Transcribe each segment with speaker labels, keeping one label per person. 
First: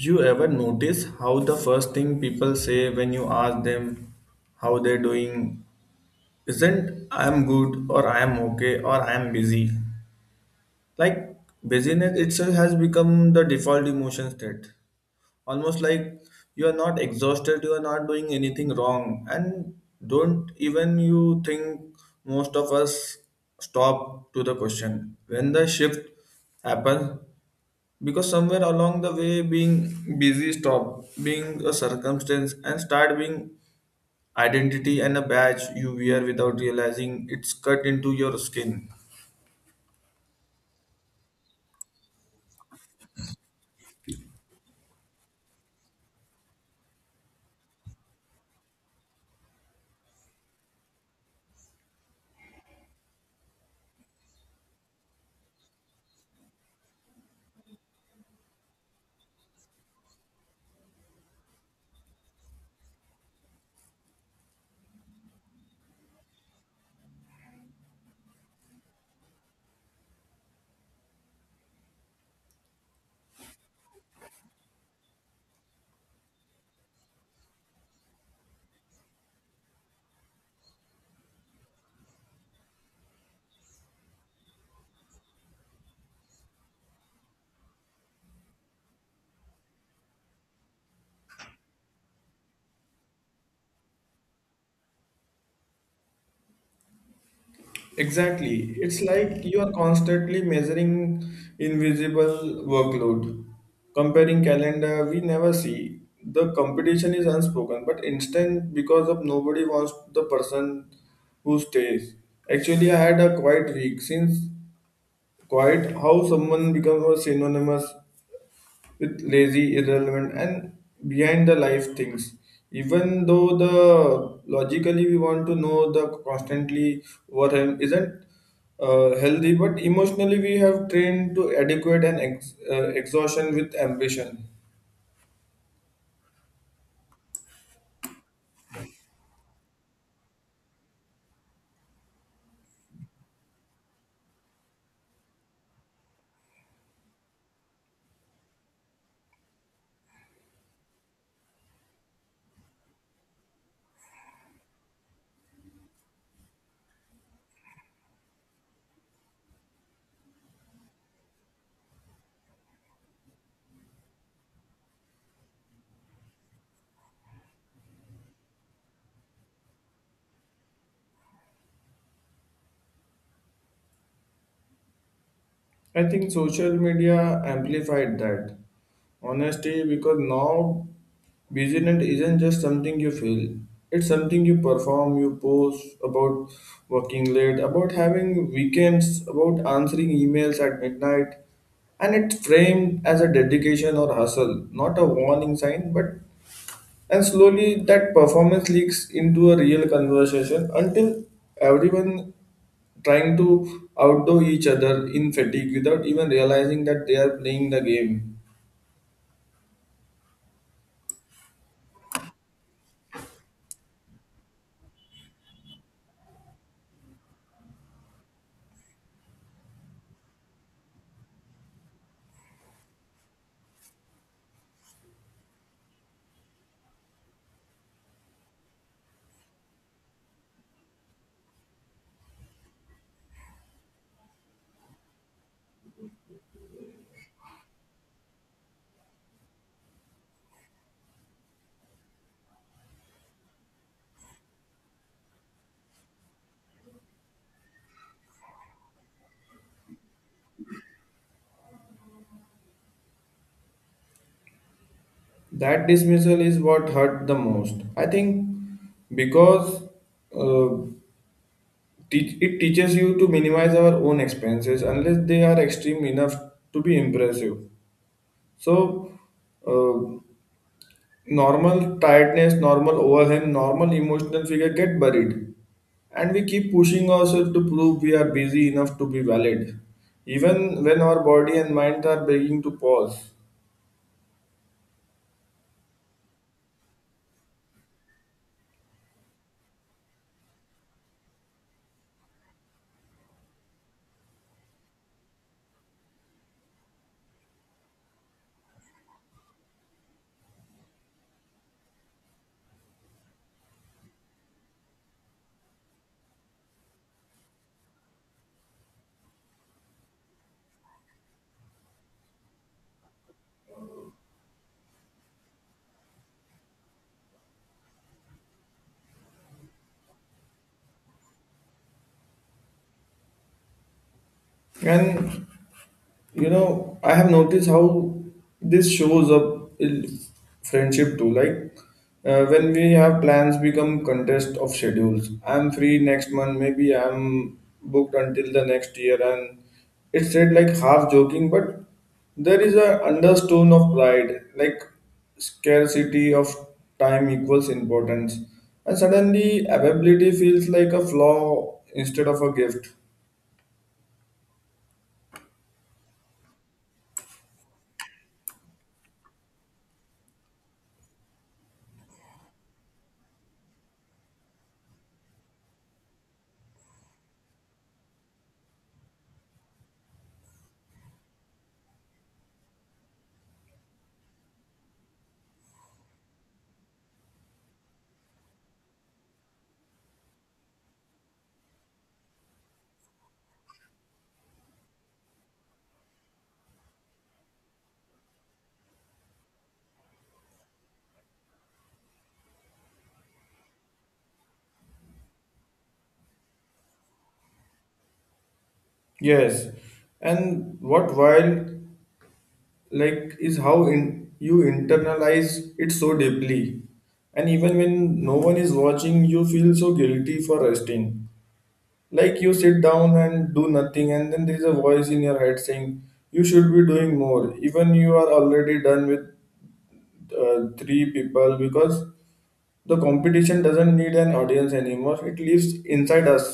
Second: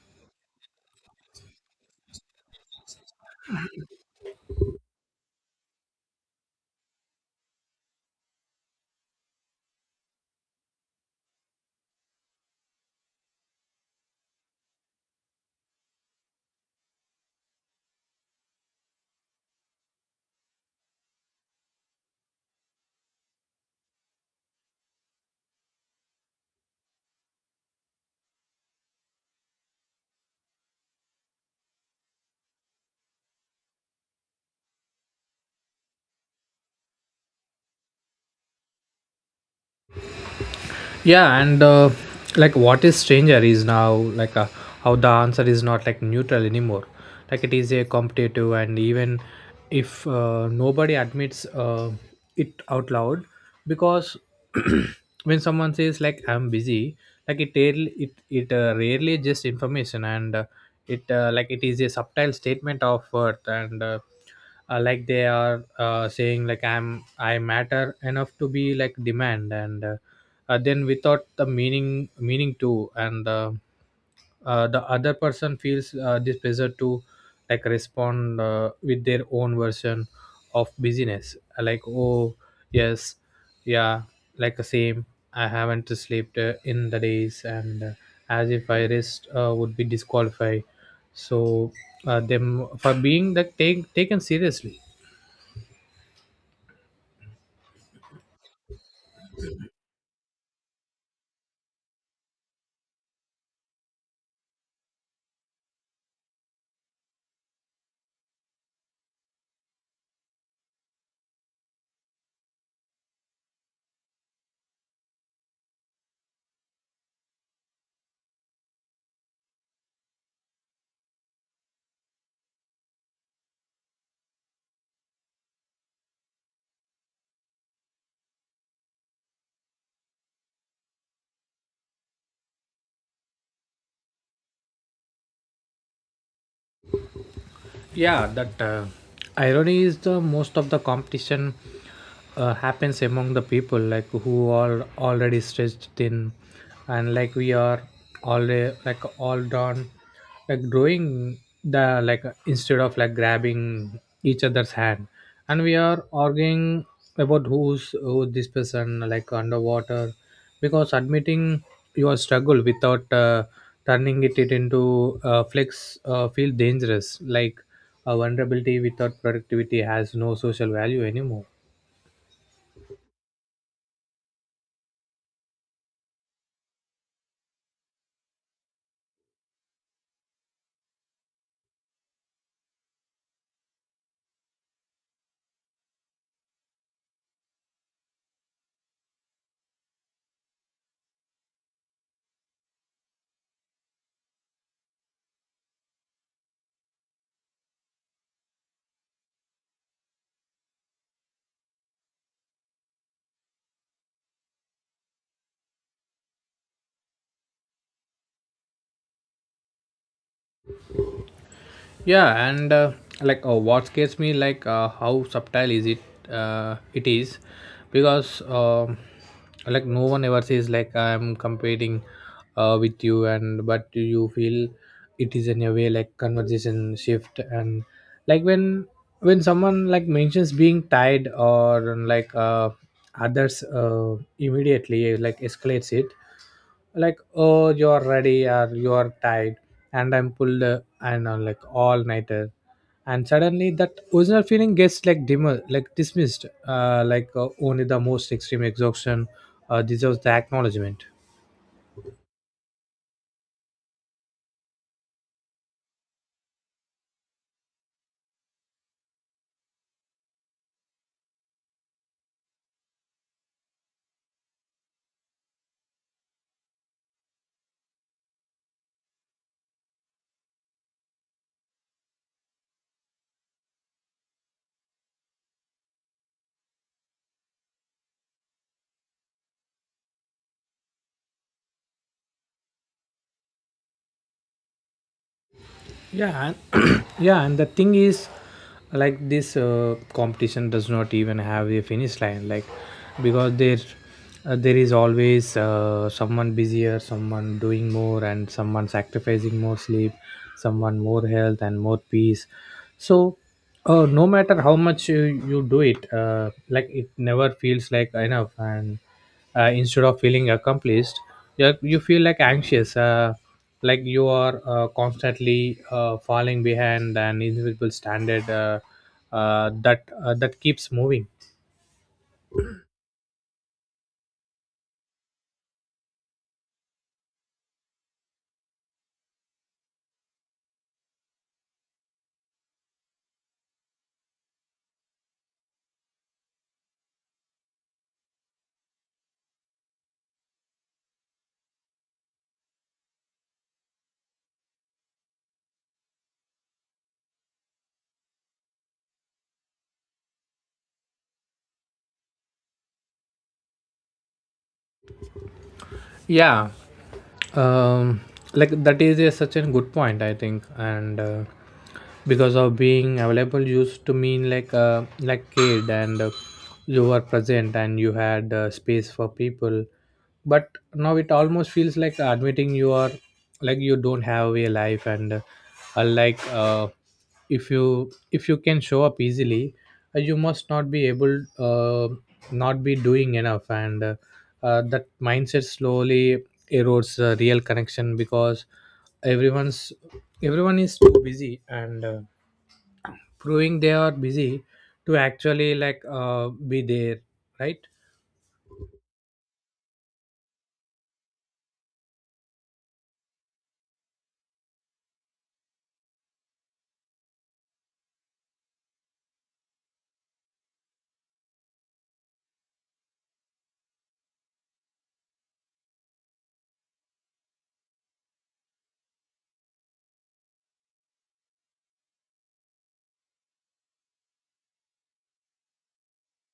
Speaker 1: You ever notice how the first thing people say when you ask them how they're doing isn't I'm good or I'm okay or I'm busy? Like, busyness itself has become the default emotion state. Almost like you are not exhausted, you are not doing anything wrong, and don't even you think most of us stop to the question. When the shift happens, because somewhere along the way being busy stop being a circumstance and start being identity and a badge you wear without realizing it's cut into your skin.
Speaker 2: Yeah, and like what is stranger is now like how the answer is not like neutral anymore. Like it is a competitive, and even if nobody admits it out loud, because when someone says like I'm busy, like it rarely just information, and it like it is a subtle statement of worth, and like they are saying like I matter enough to be like demand, and then without the meaning too, and the other person feels this pressure to like respond with their own version of busyness, like oh yes, yeah, like the same. I haven't slept in the days, and as if I rest would be disqualified, so them for being like taken seriously.
Speaker 1: Exactly, it's like you are constantly measuring invisible workload, comparing calendar we never see. The competition is unspoken but instant because of nobody wants the person who stays. Actually, I had a quiet week since. Quite how someone becomes synonymous with lazy, irrelevant, and behind the life things. Even though the logically we want to know the constantly what isn't healthy, but emotionally we have trained to adequate and exhaustion with ambition.
Speaker 2: Yeah, that irony is the most of the competition happens among the people like who are already stretched thin, and like we are already like all done, like growing the, like instead of like grabbing each other's hand, and we are arguing about who this person like underwater, because admitting your struggle without turning it into flex feel dangerous. Like vulnerability without productivity has no social value anymore.
Speaker 1: I think social media amplified that. Honesty because now busyness isn't just something you feel, it's something you perform, you post about working late, about having weekends, about answering emails at midnight. And it's framed as a dedication or hustle, not a warning sign, but and slowly that performance leaks into a real conversation until everyone trying to outdo each other in fatigue without even realizing that they are playing the game.
Speaker 2: Yeah, and like what scares me, like how subtle is it it is, because like no one ever says like I'm competing with you, and but you feel it is in a way like conversation shift. And like when someone like mentions being tied, or like others immediately like escalates it, like oh you're ready or you're tired, and I'm pulled and like all nighter, and suddenly that original feeling gets like dimmer, like dismissed, like only the most extreme exhaustion deserves the acknowledgement.
Speaker 1: That dismissal is what hurt the most. I think because uh, it teaches you to minimize our own expenses unless they are extreme enough to be impressive. So, uh, normal tiredness, normal overwhelm, normal emotional figure get buried. And we keep pushing ourselves to prove we are busy enough to be valid, even when our body and mind are begging to pause.
Speaker 2: Yeah. And yeah, and the thing is, like this competition does not even have a finish line, like because there is always someone busier, someone doing more, and someone sacrificing more sleep, someone more health and more peace. So no matter how much you do it, like it never feels like enough. And instead of feeling accomplished, you feel like anxious, like you are constantly falling behind an invisible standard, that keeps moving.
Speaker 1: And you know, I have noticed how this shows up in friendship too. Like, when we have plans become contest of schedules. I'm free next month, maybe I'm booked until the next year, and it's said like half joking, but there is a undertone of pride, like scarcity of time equals importance, and suddenly availability feels like a flaw instead of a gift.
Speaker 2: Yeah um like that is a, such a good point I think. And because of being available used to mean like like kid, and you were present and you had space for people. But now it almost feels like admitting you are, like you don't have a life. And uh, like uh, if you can show up easily, you must not be able, not be doing enough. And that mindset slowly erodes real connection, because everyone's everyone is too busy, and proving they are busy to actually like be there, right?
Speaker 1: Yes, and what wild like is how in, you internalize it so deeply, and even when no one is watching you feel so guilty for resting, like you sit down and do nothing and then there is a voice in your head saying you should be doing more even you are already done with three people because the competition doesn't need an audience anymore, it lives inside us.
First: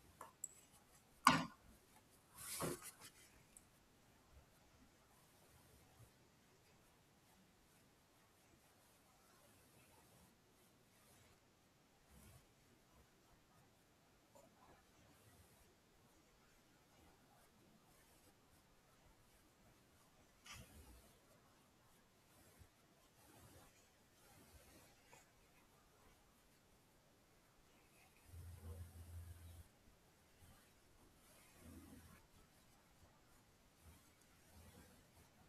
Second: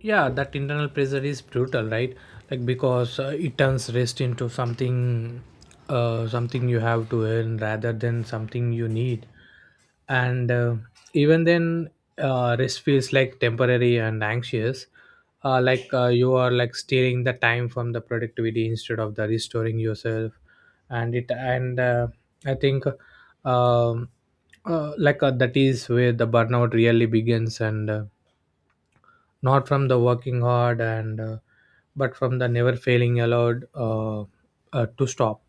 Speaker 2: Yeah, that internal pressure is brutal, right? Like because it turns rest into something, something you have to earn rather than something you need. And even then, rest feels like temporary and anxious, like you are like stealing the time from the productivity instead of the restoring yourself. And I think, um that is where the burnout really begins, and not from the working hard, and but from the never failing allowed, to stop.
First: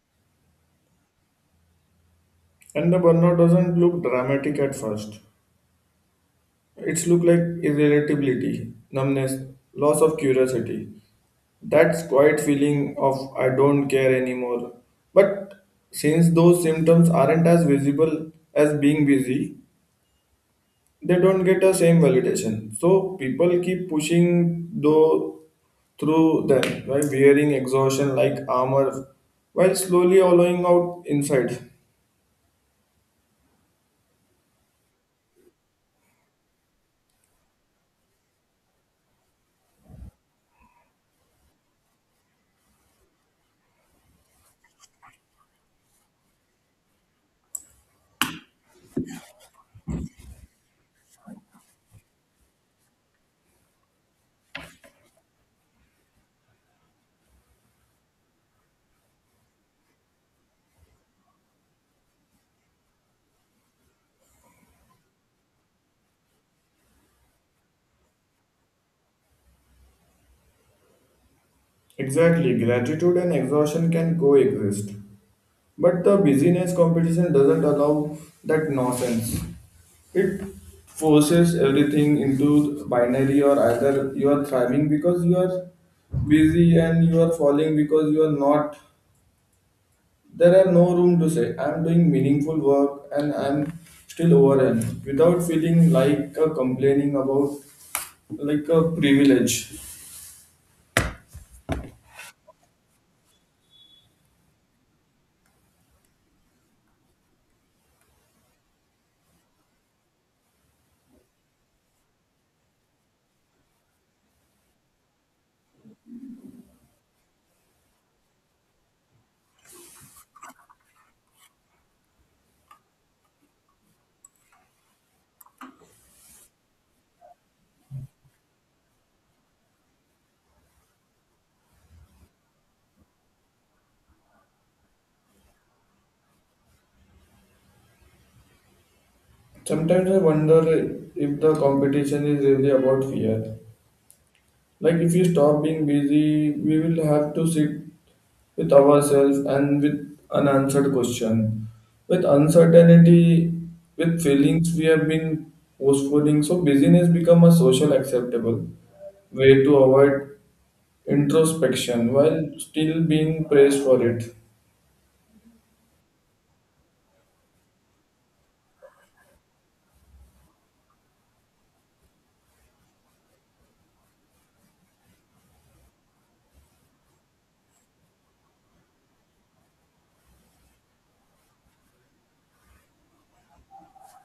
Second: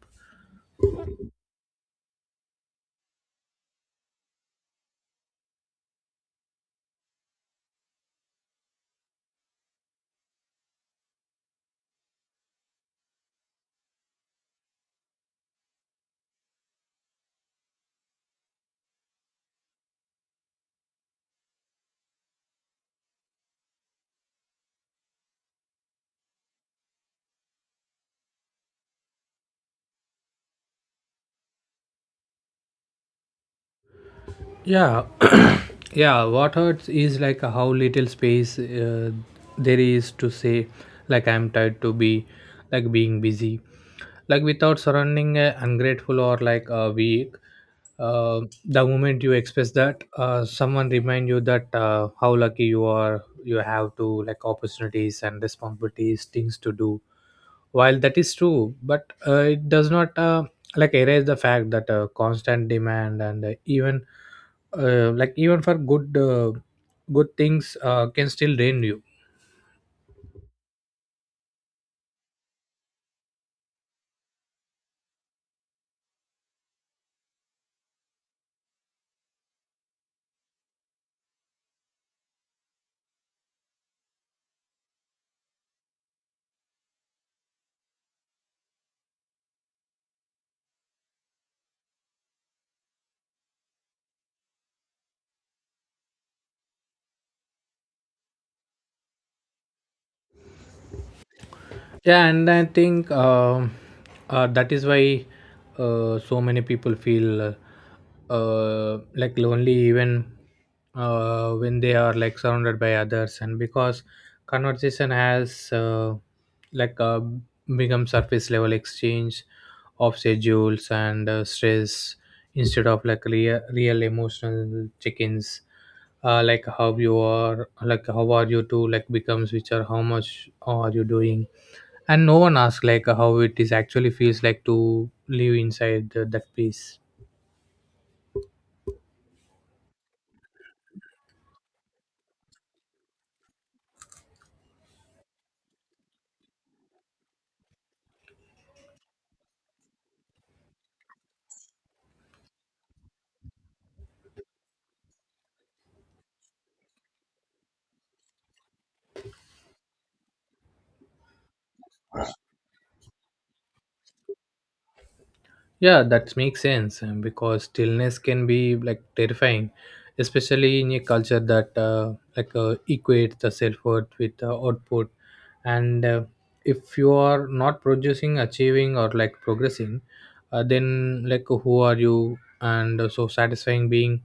Speaker 1: And the burnout doesn't look dramatic at first, it's look like irritability, numbness, loss of curiosity. That's quiet feeling of I don't care anymore. But since those symptoms aren't as visible as being busy, they don't get the same validation. So people keep pushing though through them, right? Wearing exhaustion like armor while slowly hollowing out inside.
Speaker 2: Yeah. Yeah. What hurts is like how little space there is to say, like I'm tired to be, like being busy, like without surrounding ungrateful or like weak. The moment you express that, someone remind you that how lucky you are. You have to like opportunities and responsibilities, things to do, while that is true, but it does not like erase the fact that constant demand, and even like even for good things can still drain you.
Speaker 1: Exactly, gratitude and exhaustion can coexist. But the busyness competition doesn't allow that nonsense. It forces everything into binary or either you are thriving because you are busy and you are falling because you are not. There are no room to say, I'm doing meaningful work and I'm still overwhelmed without feeling like a complaining about like a privilege.
Speaker 2: Yeah, and I think, that is why so many people feel, like lonely even when they are like surrounded by others, and because conversation has, like become surface level exchange of schedules and stress, instead of like real emotional check-ins. Like how you are, like how are you to like becomes which are how much are you doing, and no one asks like how it is actually feels like to live inside the, that piece.
Speaker 1: Sometimes I wonder if the competition is really about fear. Like if you stop being busy, we will have to sit with ourselves and with unanswered question, with uncertainty, with feelings we have been postponing. So busyness become a social acceptable way to avoid introspection while still being praised for it.
Speaker 2: Yeah, that makes sense, because stillness can be like terrifying, especially in a culture that like equates the self worth with output. And if you are not producing, achieving, or like progressing, then like who are you? And so satisfying being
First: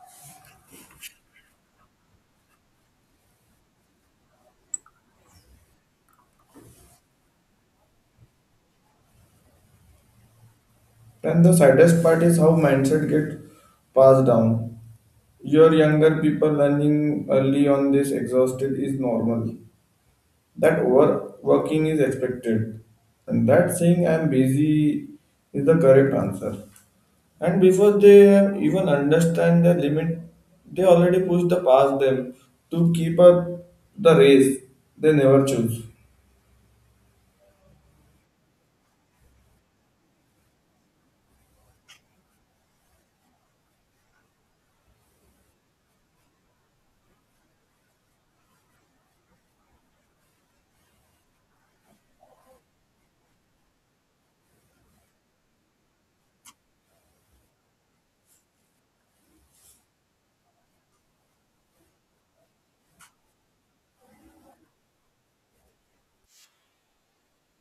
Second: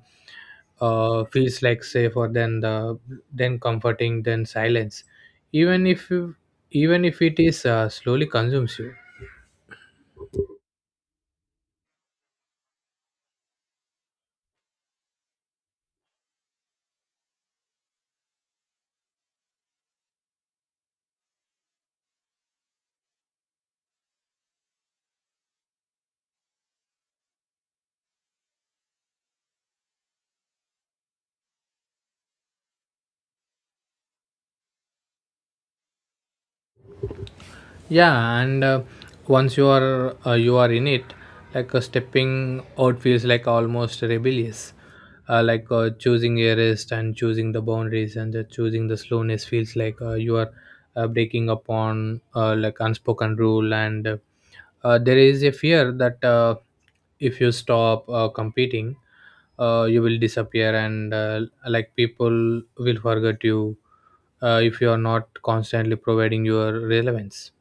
Speaker 2: feels like safer than the then comforting than silence, even if you, even if it is slowly consumes you.
Speaker 1: And the saddest part is how mindset get passed down. Your younger people learning early on this exhausted is normal, that overworking is expected, and that saying I'm busy is the correct answer, and before they even understand their limit they already push the past them to keep up the race they never choose.
Speaker 2: Yeah, and once you are, you are in it, like stepping out feels like almost rebellious. Like choosing a rest, and choosing the boundaries, and choosing the slowness feels like you are breaking upon like unspoken rule. And there is a fear that if you stop competing, you will disappear, and like people will forget you if you are not constantly providing your relevance.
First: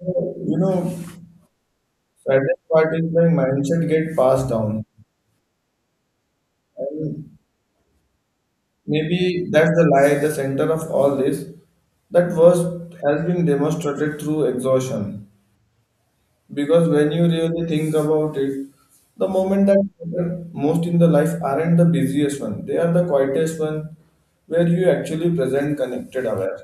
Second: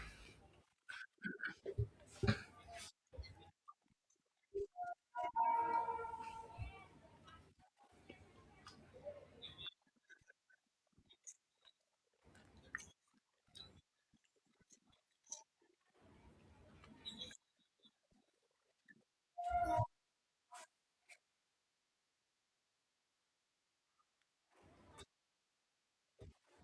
Speaker 1: So, you know, saddest part is my mindset get passed down, and maybe that's the lie the center of all this that was has been demonstrated through exhaustion. Because when you really think about it, the moment that matter most in the life aren't the busiest one. They are the quietest one where you actually present, connected, aware.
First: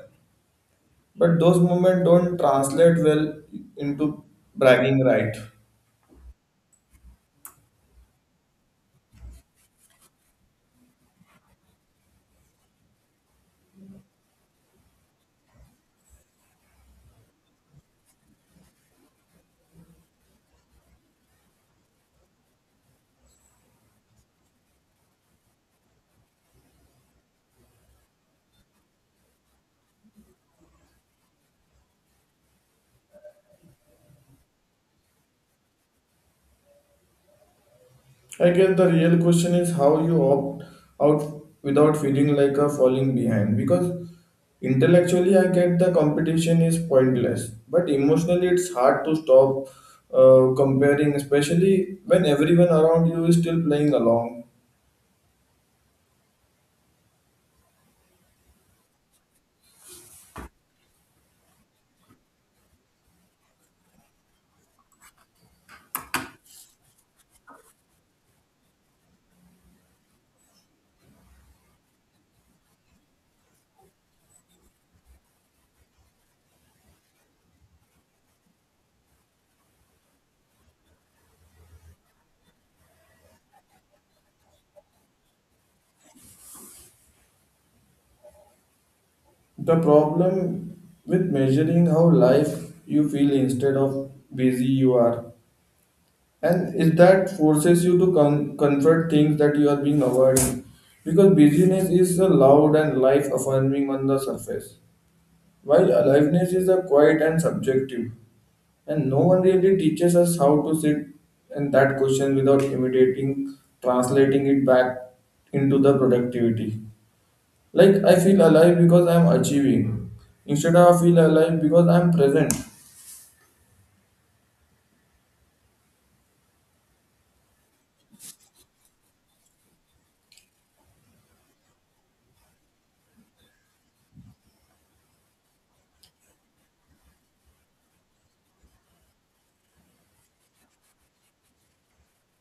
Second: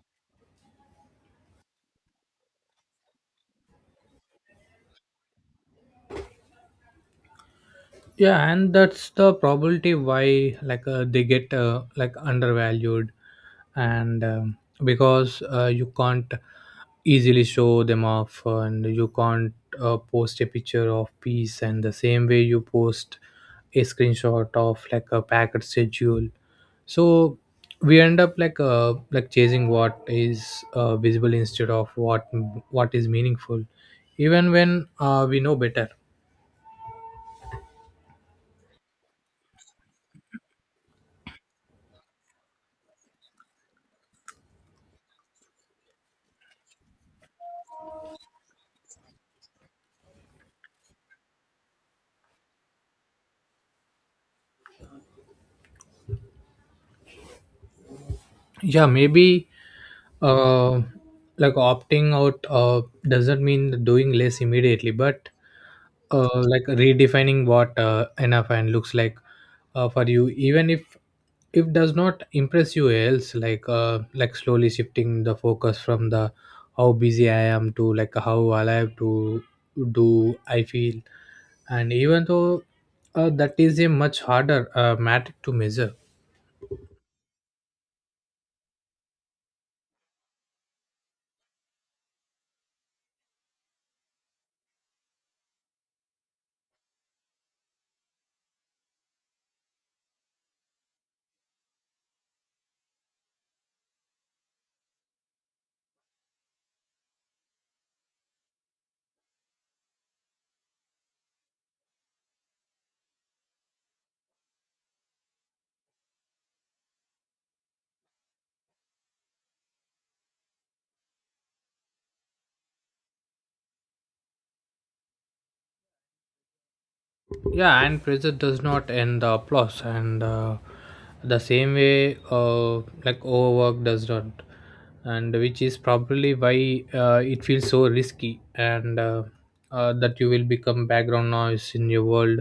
Speaker 1: But those moments don't translate well into bragging right.
Speaker 2: Yeah, and that's the probability why like they get, like undervalued. And because you can't easily show them off, and you can't post a picture of peace and the same way you post a screenshot of like a packet schedule. So we end up like like chasing what is visible instead of what is meaningful, even when we know better.
Speaker 1: I guess the real question is how you opt out without feeling like a falling behind. Because intellectually, I get the competition is pointless, but emotionally, it's hard to stop comparing, especially when everyone around you is still playing along.
Speaker 2: Yeah, maybe uh, like opting out doesn't mean doing less immediately, but like redefining what enough and looks like for you, even if does not impress you else, like like slowly shifting the focus from the how busy I am to like how alive to do I feel, and even though that is a much harder matter to measure.
Speaker 1: The problem with measuring how life you feel instead of busy you are. And is that forces you to confront things that you are being avoiding. Because busyness is a loud and life affirming on the surface, while aliveness is a quiet and subjective. And no one really teaches us how to sit in that question without imitating, translating it back into the productivity. Like, I feel alive because I'm achieving, instead of I feel alive because I'm present.
Speaker 2: Yeah, and pressure does not end the applause, and the same way like overwork does not, and which is probably why it feels so risky, and that you will become background noise in your world,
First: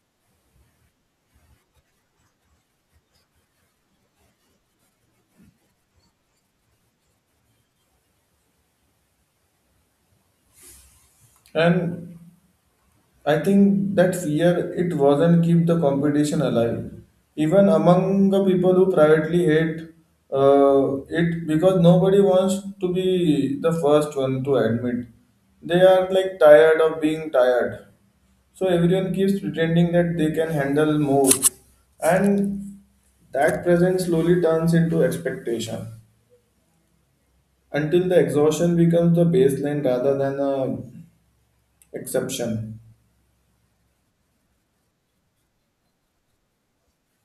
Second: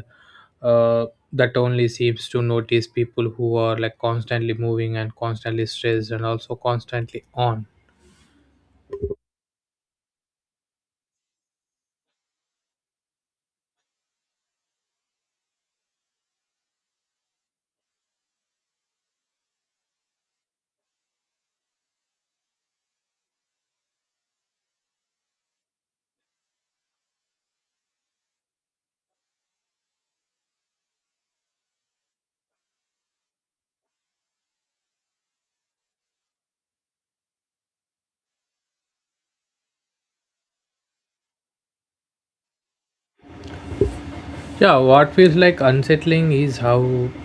Speaker 2: uh, that only seems to notice people who are like constantly moving and constantly stressed and also constantly on.
Speaker 1: And I think that fear it wasn't keep the competition alive, even among the people who privately hate it because nobody wants to be the first one to admit they are like tired of being tired. So everyone keeps pretending that they can handle more, and that presence slowly turns into expectation until the exhaustion becomes the baseline rather than a exception.
Speaker 2: Yeah, what feels like unsettling is how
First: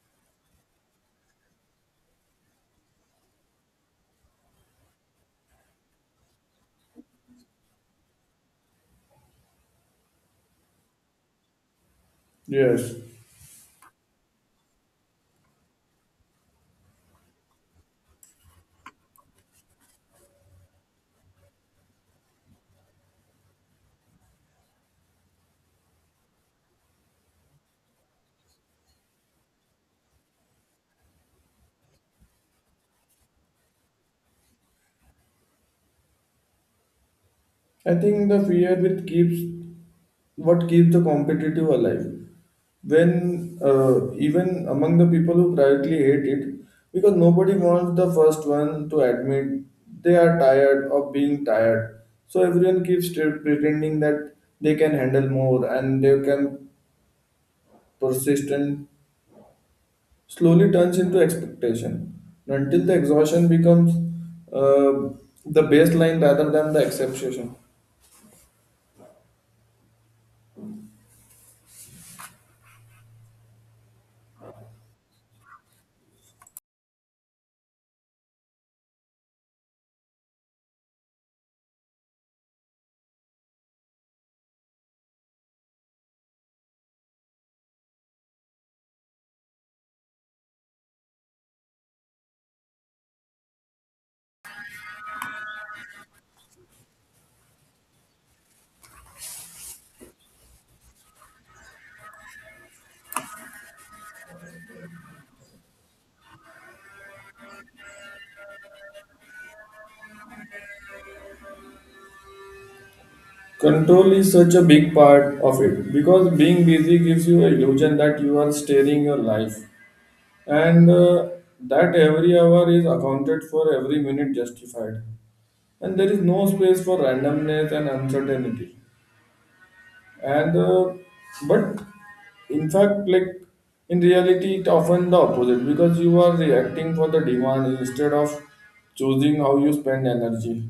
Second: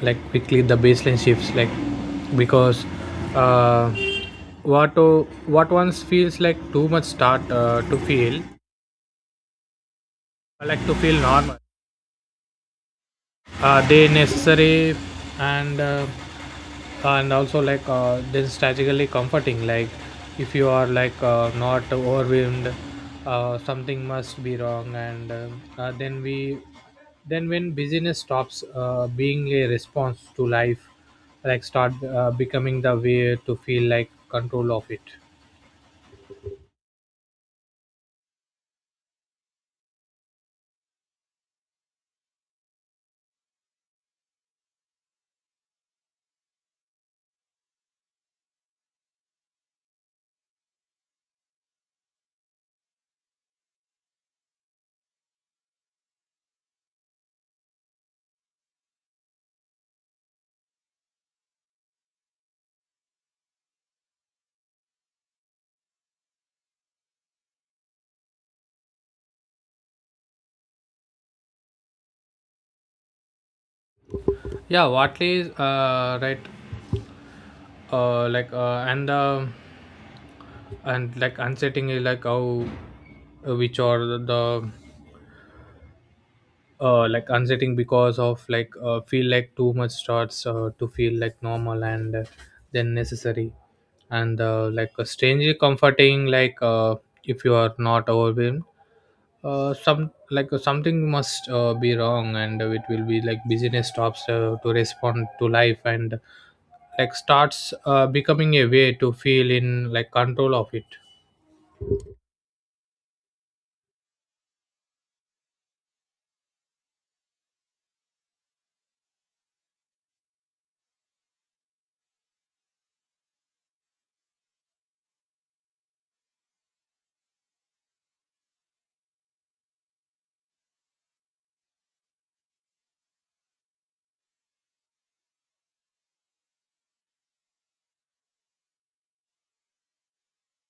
Speaker 2: like quickly the baseline shifts, like because uh, what what once feels like too much start to feel to feel normal,
Speaker 1: Yes.
Speaker 2: they necessary, and and also like then strategically comforting. Like if you are like not overwhelmed, something must be wrong. And uh, uh, then we then when busyness stops being a response to life, like start becoming the way to feel like control of it.
Speaker 1: I think the fear which keeps what keeps the competitive alive. When even among the people who privately hate it, because nobody wants the first one to admit they are tired of being tired. So everyone keeps still pretending that they can handle more and they can persist and slowly turns into expectation until the exhaustion becomes uh, the baseline rather than the exception.
Speaker 2: Yeah, watley right. uh, like uh, and uh, and like unsetting is like how which are the like unsettling, because of like feel like too much starts to feel like normal, and then necessary, and strangely comforting. Like if you are not overwhelmed, some like something must be wrong. And it will be like busyness stops to respond to life, and like starts becoming a way to feel in like control of it.
Speaker 1: Control is such a big part of it because being busy gives you an illusion that you are steering your life, and that every hour is accounted for, every minute justified. And there is no space for randomness and uncertainty. And but in fact, like in reality, it often the opposite because you are reacting for the demand instead of choosing how you spend energy.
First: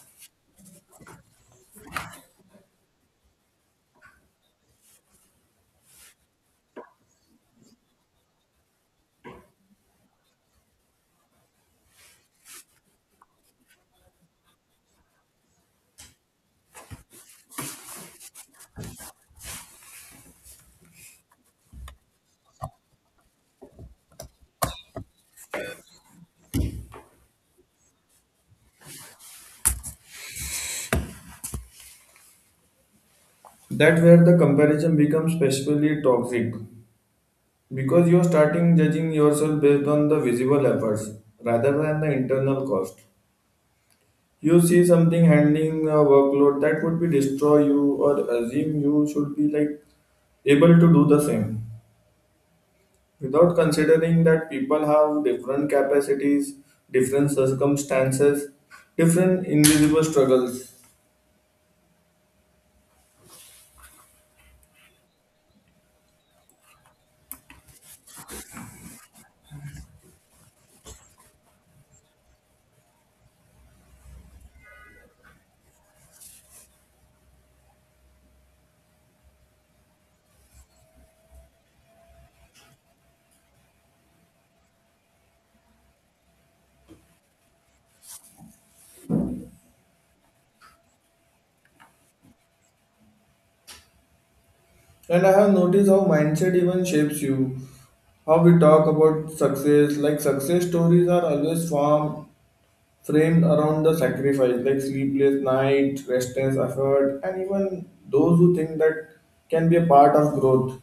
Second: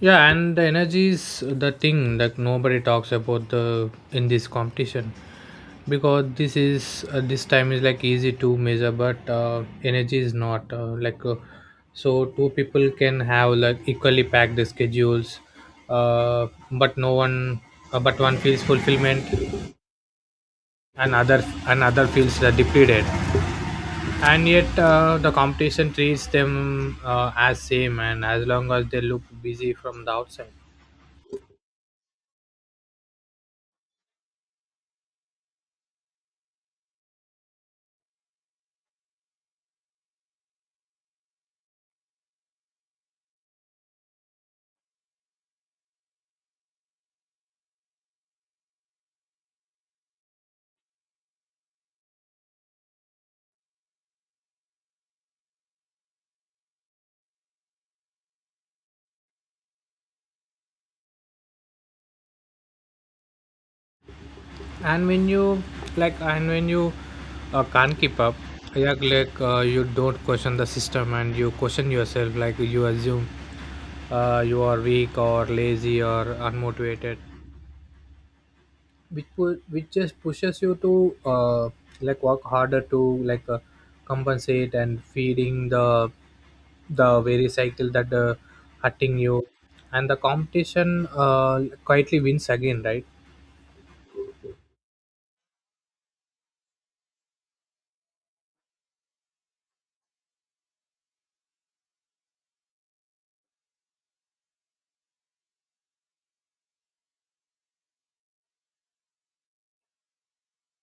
Speaker 2: Yeah, and the energy is the thing that nobody talks about the in this competition, because this is this time is like easy to measure, but energy is not, so two people can have like equally packed schedules, but no one but one feels fulfillment, and other feels depleted. And yet the competition treats them as same, and as long as they look busy from the outside.
Speaker 1: That where the comparison becomes especially toxic. Because you are starting judging yourself based on the visible efforts rather than the internal cost. You see something handling a workload that would be destroy you or assume you should be like able to do the same without considering that people have different capacities, different circumstances, different invisible struggles.
Speaker 2: And when you like and when you can't keep up, yeah, like you don't question the system, and you question yourself, like you assume you are weak or lazy or unmotivated, which just pushes you to like work harder to like compensate, and feeding the very cycle that hurting you, and the competition quietly wins again, right?
Speaker 1: And I have noticed how mindset even shapes you. How we talk about success, like success stories are always formed framed around the sacrifice like sleepless night, restless effort, and even those who think that can be a part of growth.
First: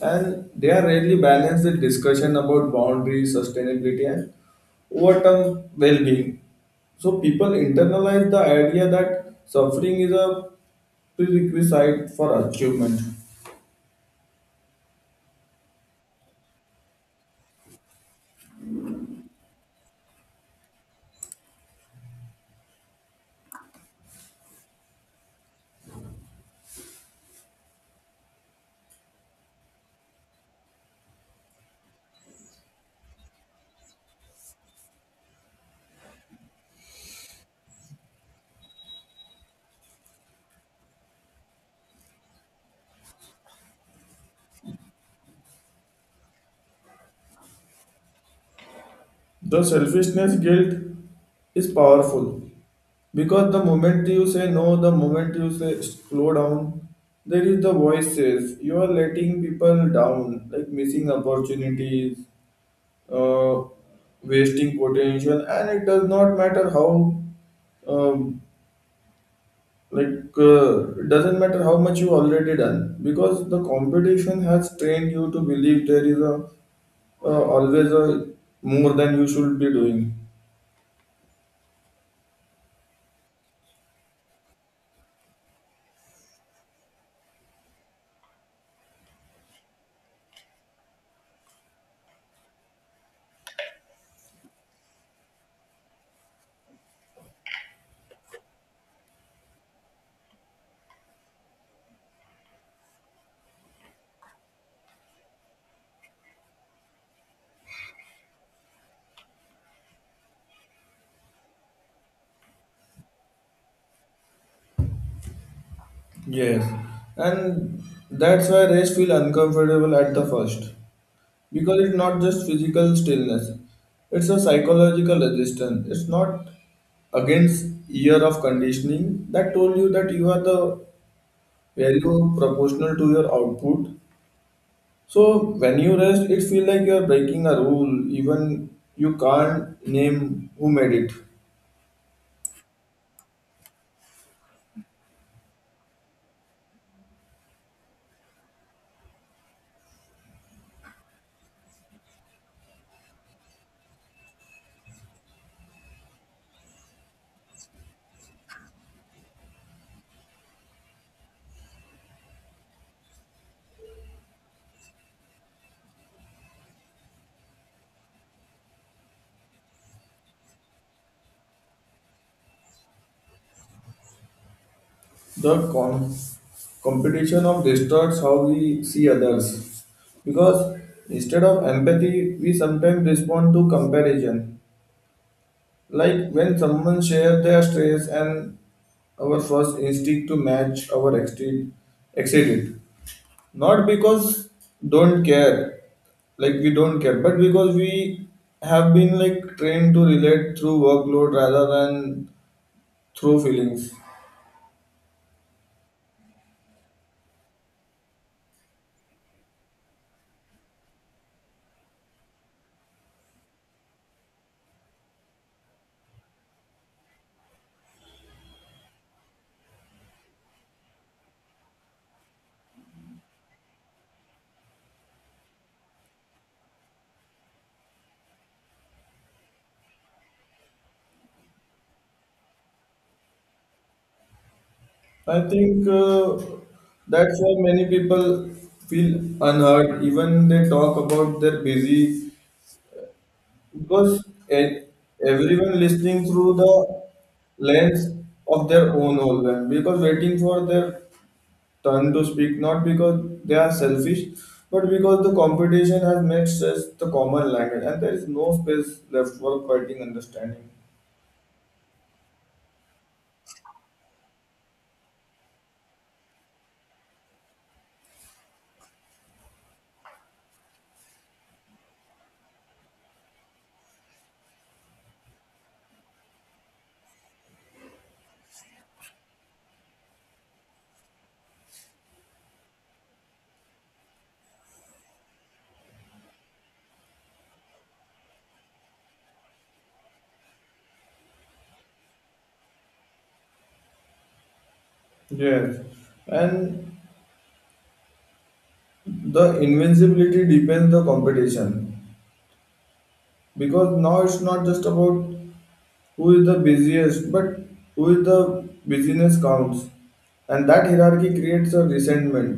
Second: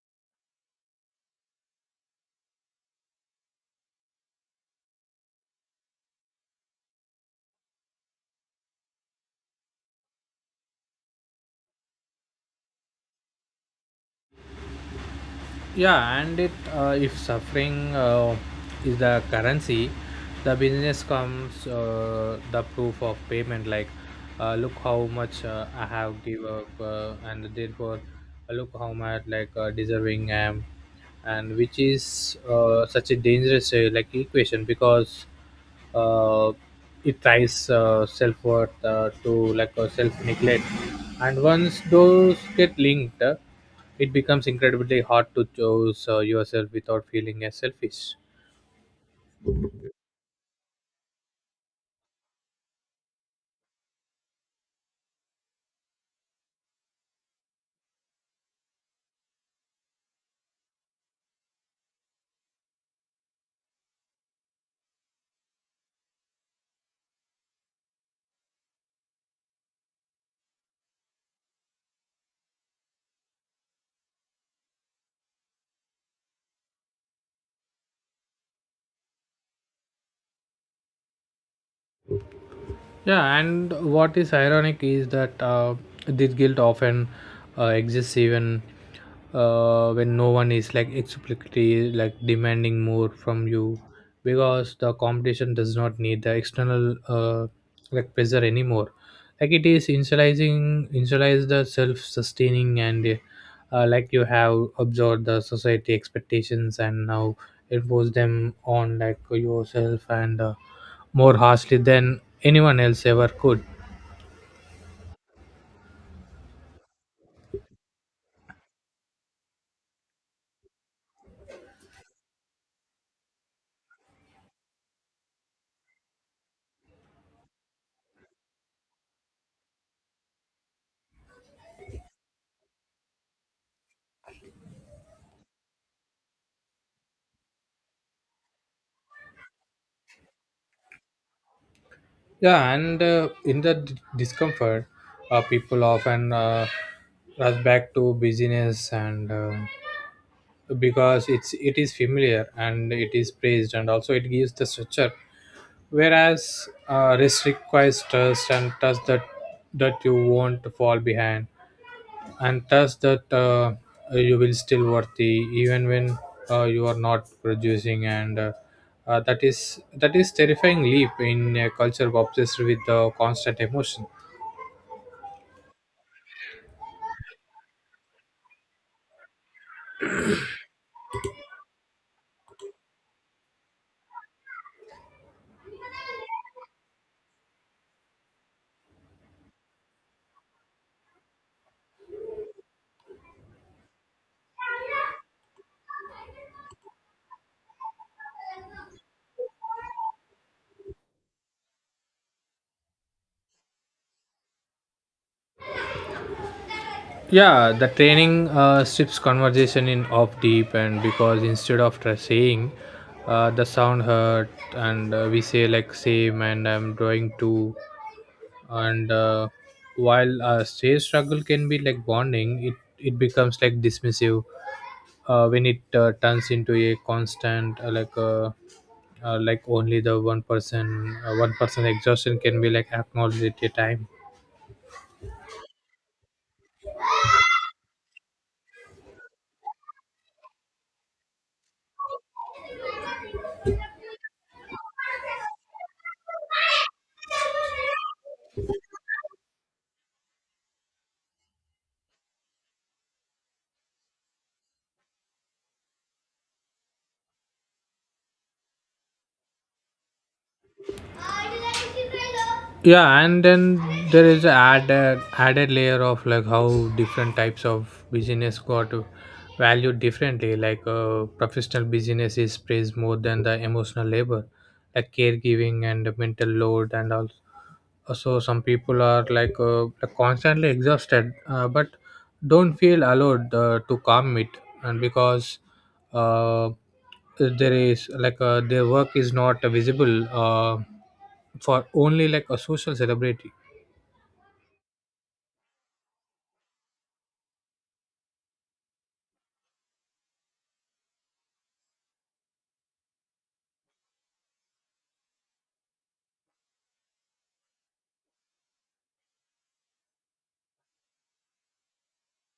Speaker 1: And they are rarely balanced with discussion about boundaries, sustainability, and overall well-being. So people internalize the idea that suffering is a prerequisite for achievement.
Speaker 2: Yeah and it uh, if suffering is the currency, the business comes the proof of payment. Like look how much I have give up, and therefore look how much like deserving I am. And which is such a dangerous like equation, because uh, it ties self worth to like self neglect, and once those get linked, it becomes incredibly hard to choose yourself without feeling as selfish.
Speaker 1: The selfishness guilt is powerful because the moment you say no, the moment you say slow down, there is the voice says you are letting people down, like missing opportunities, uh, wasting potential, and it does not matter how, um, it doesn't matter how much you already done because the competition has trained you to believe there is a always a more than you should be doing.
Speaker 2: Yeah, and what is ironic is that this guilt often exists even when no one is like explicitly like demanding more from you, because the competition does not need the external like pressure anymore. Like it is initialize the self-sustaining, and like you have absorbed the society expectations and now impose them on like yourself and. More harshly than anyone else ever could.
Speaker 1: Yes, and that's why rest feel uncomfortable at the first because it's not just physical stillness; it's a psychological resistance. It's not against year of conditioning that told you that you are the value proportional to your output. So when you rest, it feels like you are breaking a rule, even you can't name who made it.
Speaker 2: Yeah, and in the discomfort, people often rush back to busyness, and because it is familiar and it is praised, and also it gives the structure. Whereas rest requires trust and trust that you won't fall behind. And thus that you will still worthy even when you are not producing and that is terrifying leap in a culture obsessed with the constant emotion.
Speaker 1: The competition of distorts how we see others because instead of empathy we sometimes respond to comparison, like when someone shares their stress and our first instinct to match our exceed it, not because don't care, like we don't care, but because we have been like trained to relate through workload rather than through feelings.
Speaker 2: Yeah, the training strips conversation in off deep and because instead of saying the sound hurt, and we say like same and I'm drawing too. And while say struggle can be like bonding, it becomes like dismissive when it turns into a constant like only the one person exhaustion can be like acknowledged at a time.
Speaker 1: I think that's why many people feel unheard, even they talk about their busy, because e- everyone listening through the lens of their own overwhelm, because waiting for their turn to speak, not because they are selfish, but because the competition has made stress the common language, and there is no space left for quieting understanding.
Speaker 2: Yeah, and then there is a added layer of like how different types of business got valued differently. Like professional business is praised more than the emotional labor, like caregiving and the mental load and all. So some people are like constantly exhausted but don't feel allowed to calm it, and because uh, there is like their work is not visible for only like a social celebrity.
Speaker 1: Yes, and the invincibility depends the competition. Because now it's not just about who is the busiest but who is the business counts, and that hierarchy creates a resentment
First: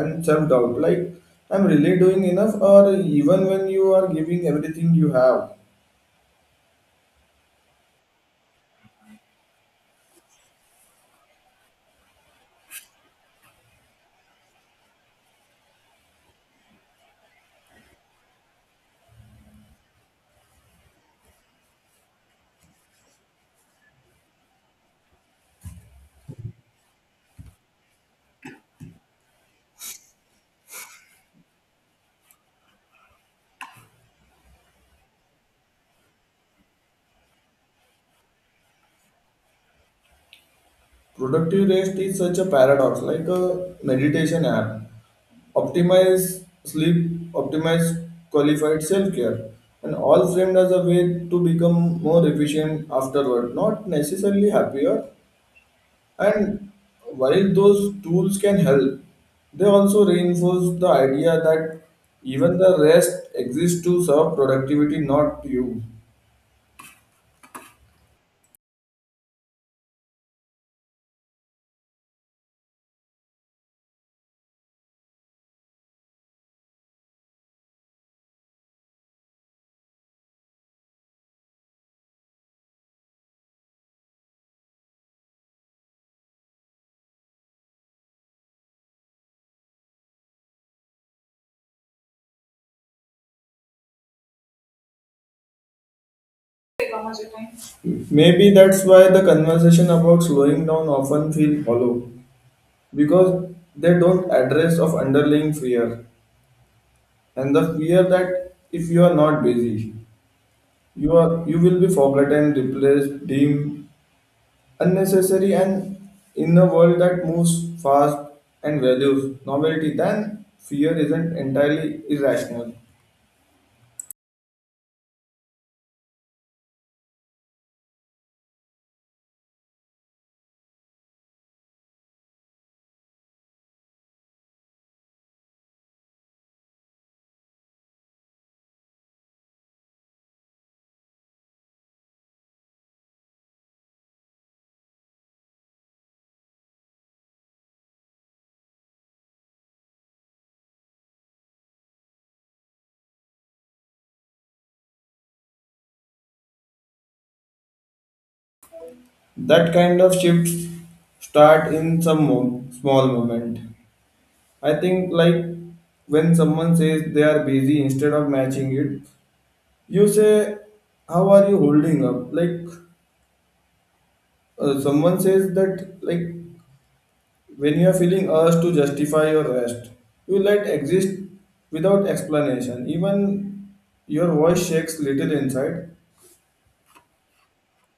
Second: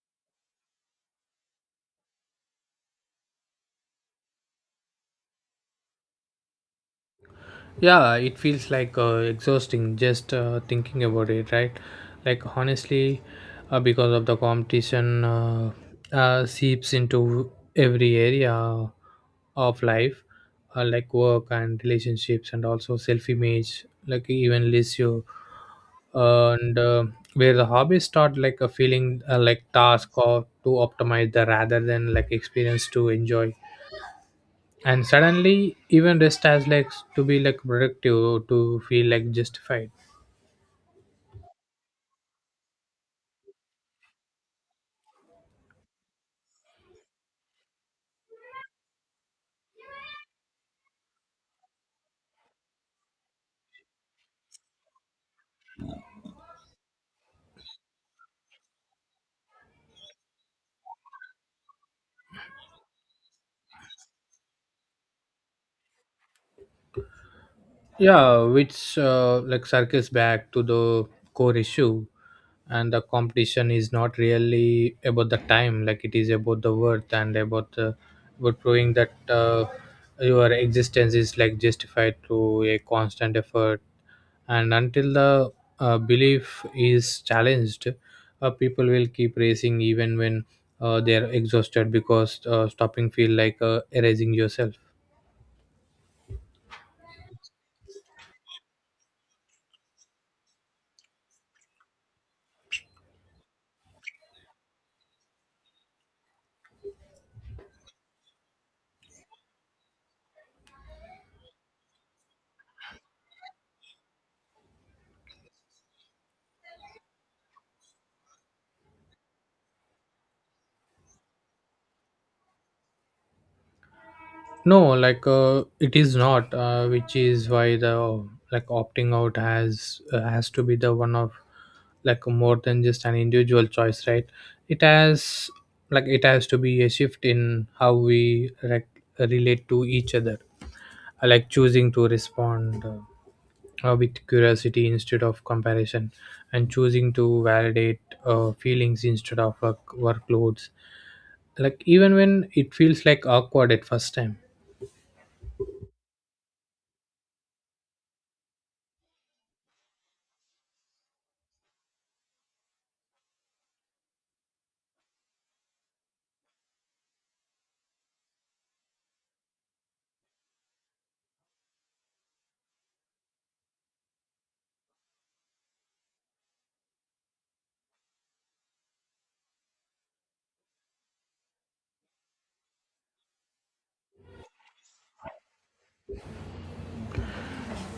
Speaker 1: and self-doubt like I'm really doing enough or even when you are giving everything you have.
Speaker 2: Yeah, it feels like exhausting just thinking about it, right? Like honestly, because of the competition seeps into every area of life, like work and relationships, and also self-image, like even lists you, and where the hobbies start like a feeling like task or to optimize the rather than like experience to enjoy. And suddenly even rest has like to be like productive to feel like justified.
Speaker 1: Productive rest is such a paradox, like a meditation app, optimize sleep, optimize qualified self-care, and all framed as a way to become more efficient afterward, not necessarily happier. And while those tools can help, they also reinforce the idea that even the rest exists to serve productivity, not you.
Speaker 2: Yeah, which like circles back to the core issue. And the competition is not really about the time, like it is about the worth and about the about proving that your existence is like justified through a constant effort. And until the belief is challenged, people will keep racing even when they are exhausted, because stopping feel like erasing yourself.
Speaker 1: Maybe that's why the conversation about slowing down often feel hollow because they don't address of underlying fear and the fear that if you are not busy, you are you will be forgotten, replaced, deemed unnecessary and in a world that moves fast and values novelty, then fear isn't entirely irrational.
Speaker 2: No, like it is not, which is why the like opting out has to be the one of like more than just an individual choice, right? It has like it has to be a shift in how we like relate to each other. Like choosing to respond with curiosity instead of comparison, and choosing to validate feelings instead of workloads, like even when it feels like awkward at first time.
Speaker 1: That kind of shifts start in some small moment. I think like when someone says they are busy instead of matching it, you say, "How are you holding up?" Like someone says that like when you are feeling urged to justify your rest, you let exist without explanation. Even your voice shakes little inside.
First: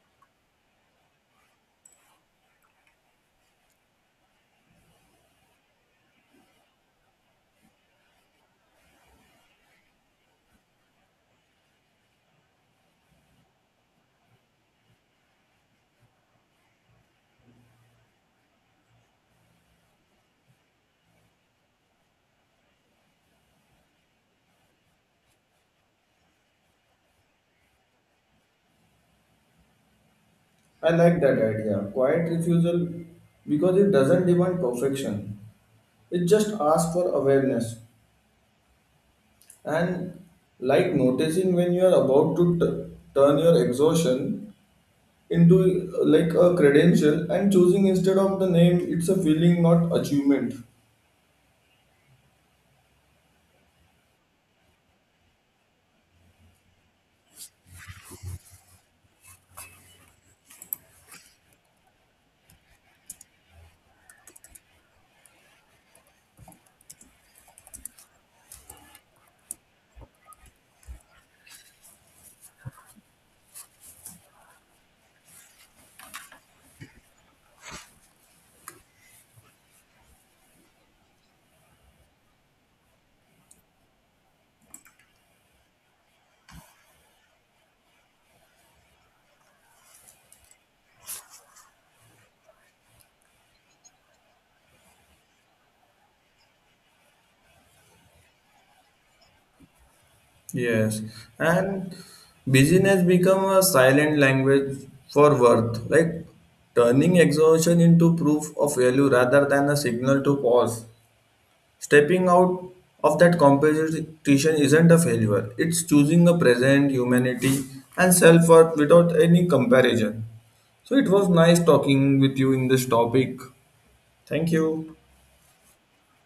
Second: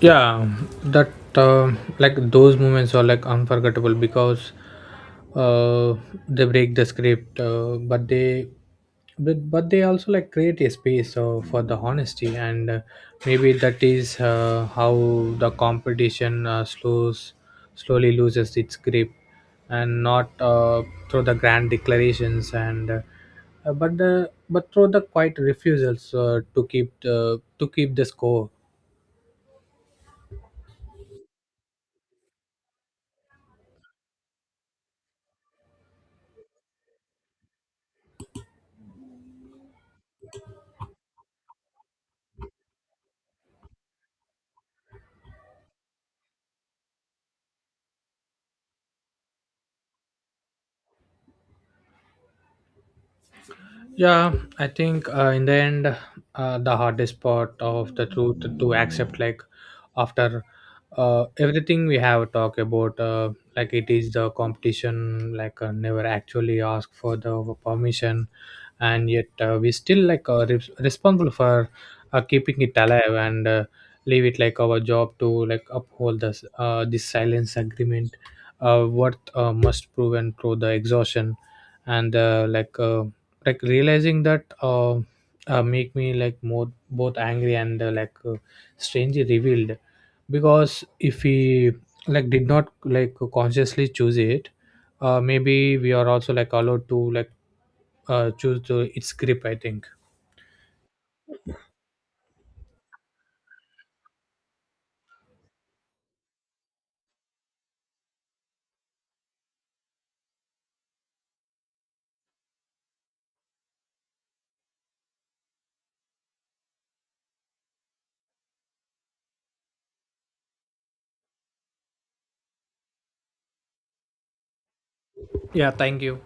Speaker 2: Yeah, that like those moments are like unforgettable because uh, they break the script but they also like create a space for the honesty, and maybe that is how the competition slows slowly loses its grip, and not through the grand declarations and but the but through the quiet refusals to keep the score.
Speaker 1: I like that idea. Quiet refusal because it doesn't demand perfection. It just asks for awareness and like noticing when you are about to turn your exhaustion into like a credential and choosing instead of the name it's a feeling not achievement.
Speaker 2: Yeah, I think in the end the hardest part of the truth to accept, like after everything we have talked about, like it is the competition, like never actually ask for the permission. And yet we still like responsible for keeping it alive, and leave it like our job to like uphold this this silence agreement, what must proven through the exhaustion. And like realizing that make me like more both angry and strangely revealed, because if we like did not like consciously choose it, maybe we are also like allowed to like choose the, its grip, I think.
Speaker 1: Yes, and busyness become a silent language for worth, like turning exhaustion into proof of value rather than a signal to pause. Stepping out of that competition isn't a failure; it's choosing a present humanity and self-worth without any comparison. So it was nice talking with you in this topic. Thank you.
Speaker 2: Yeah, thank you.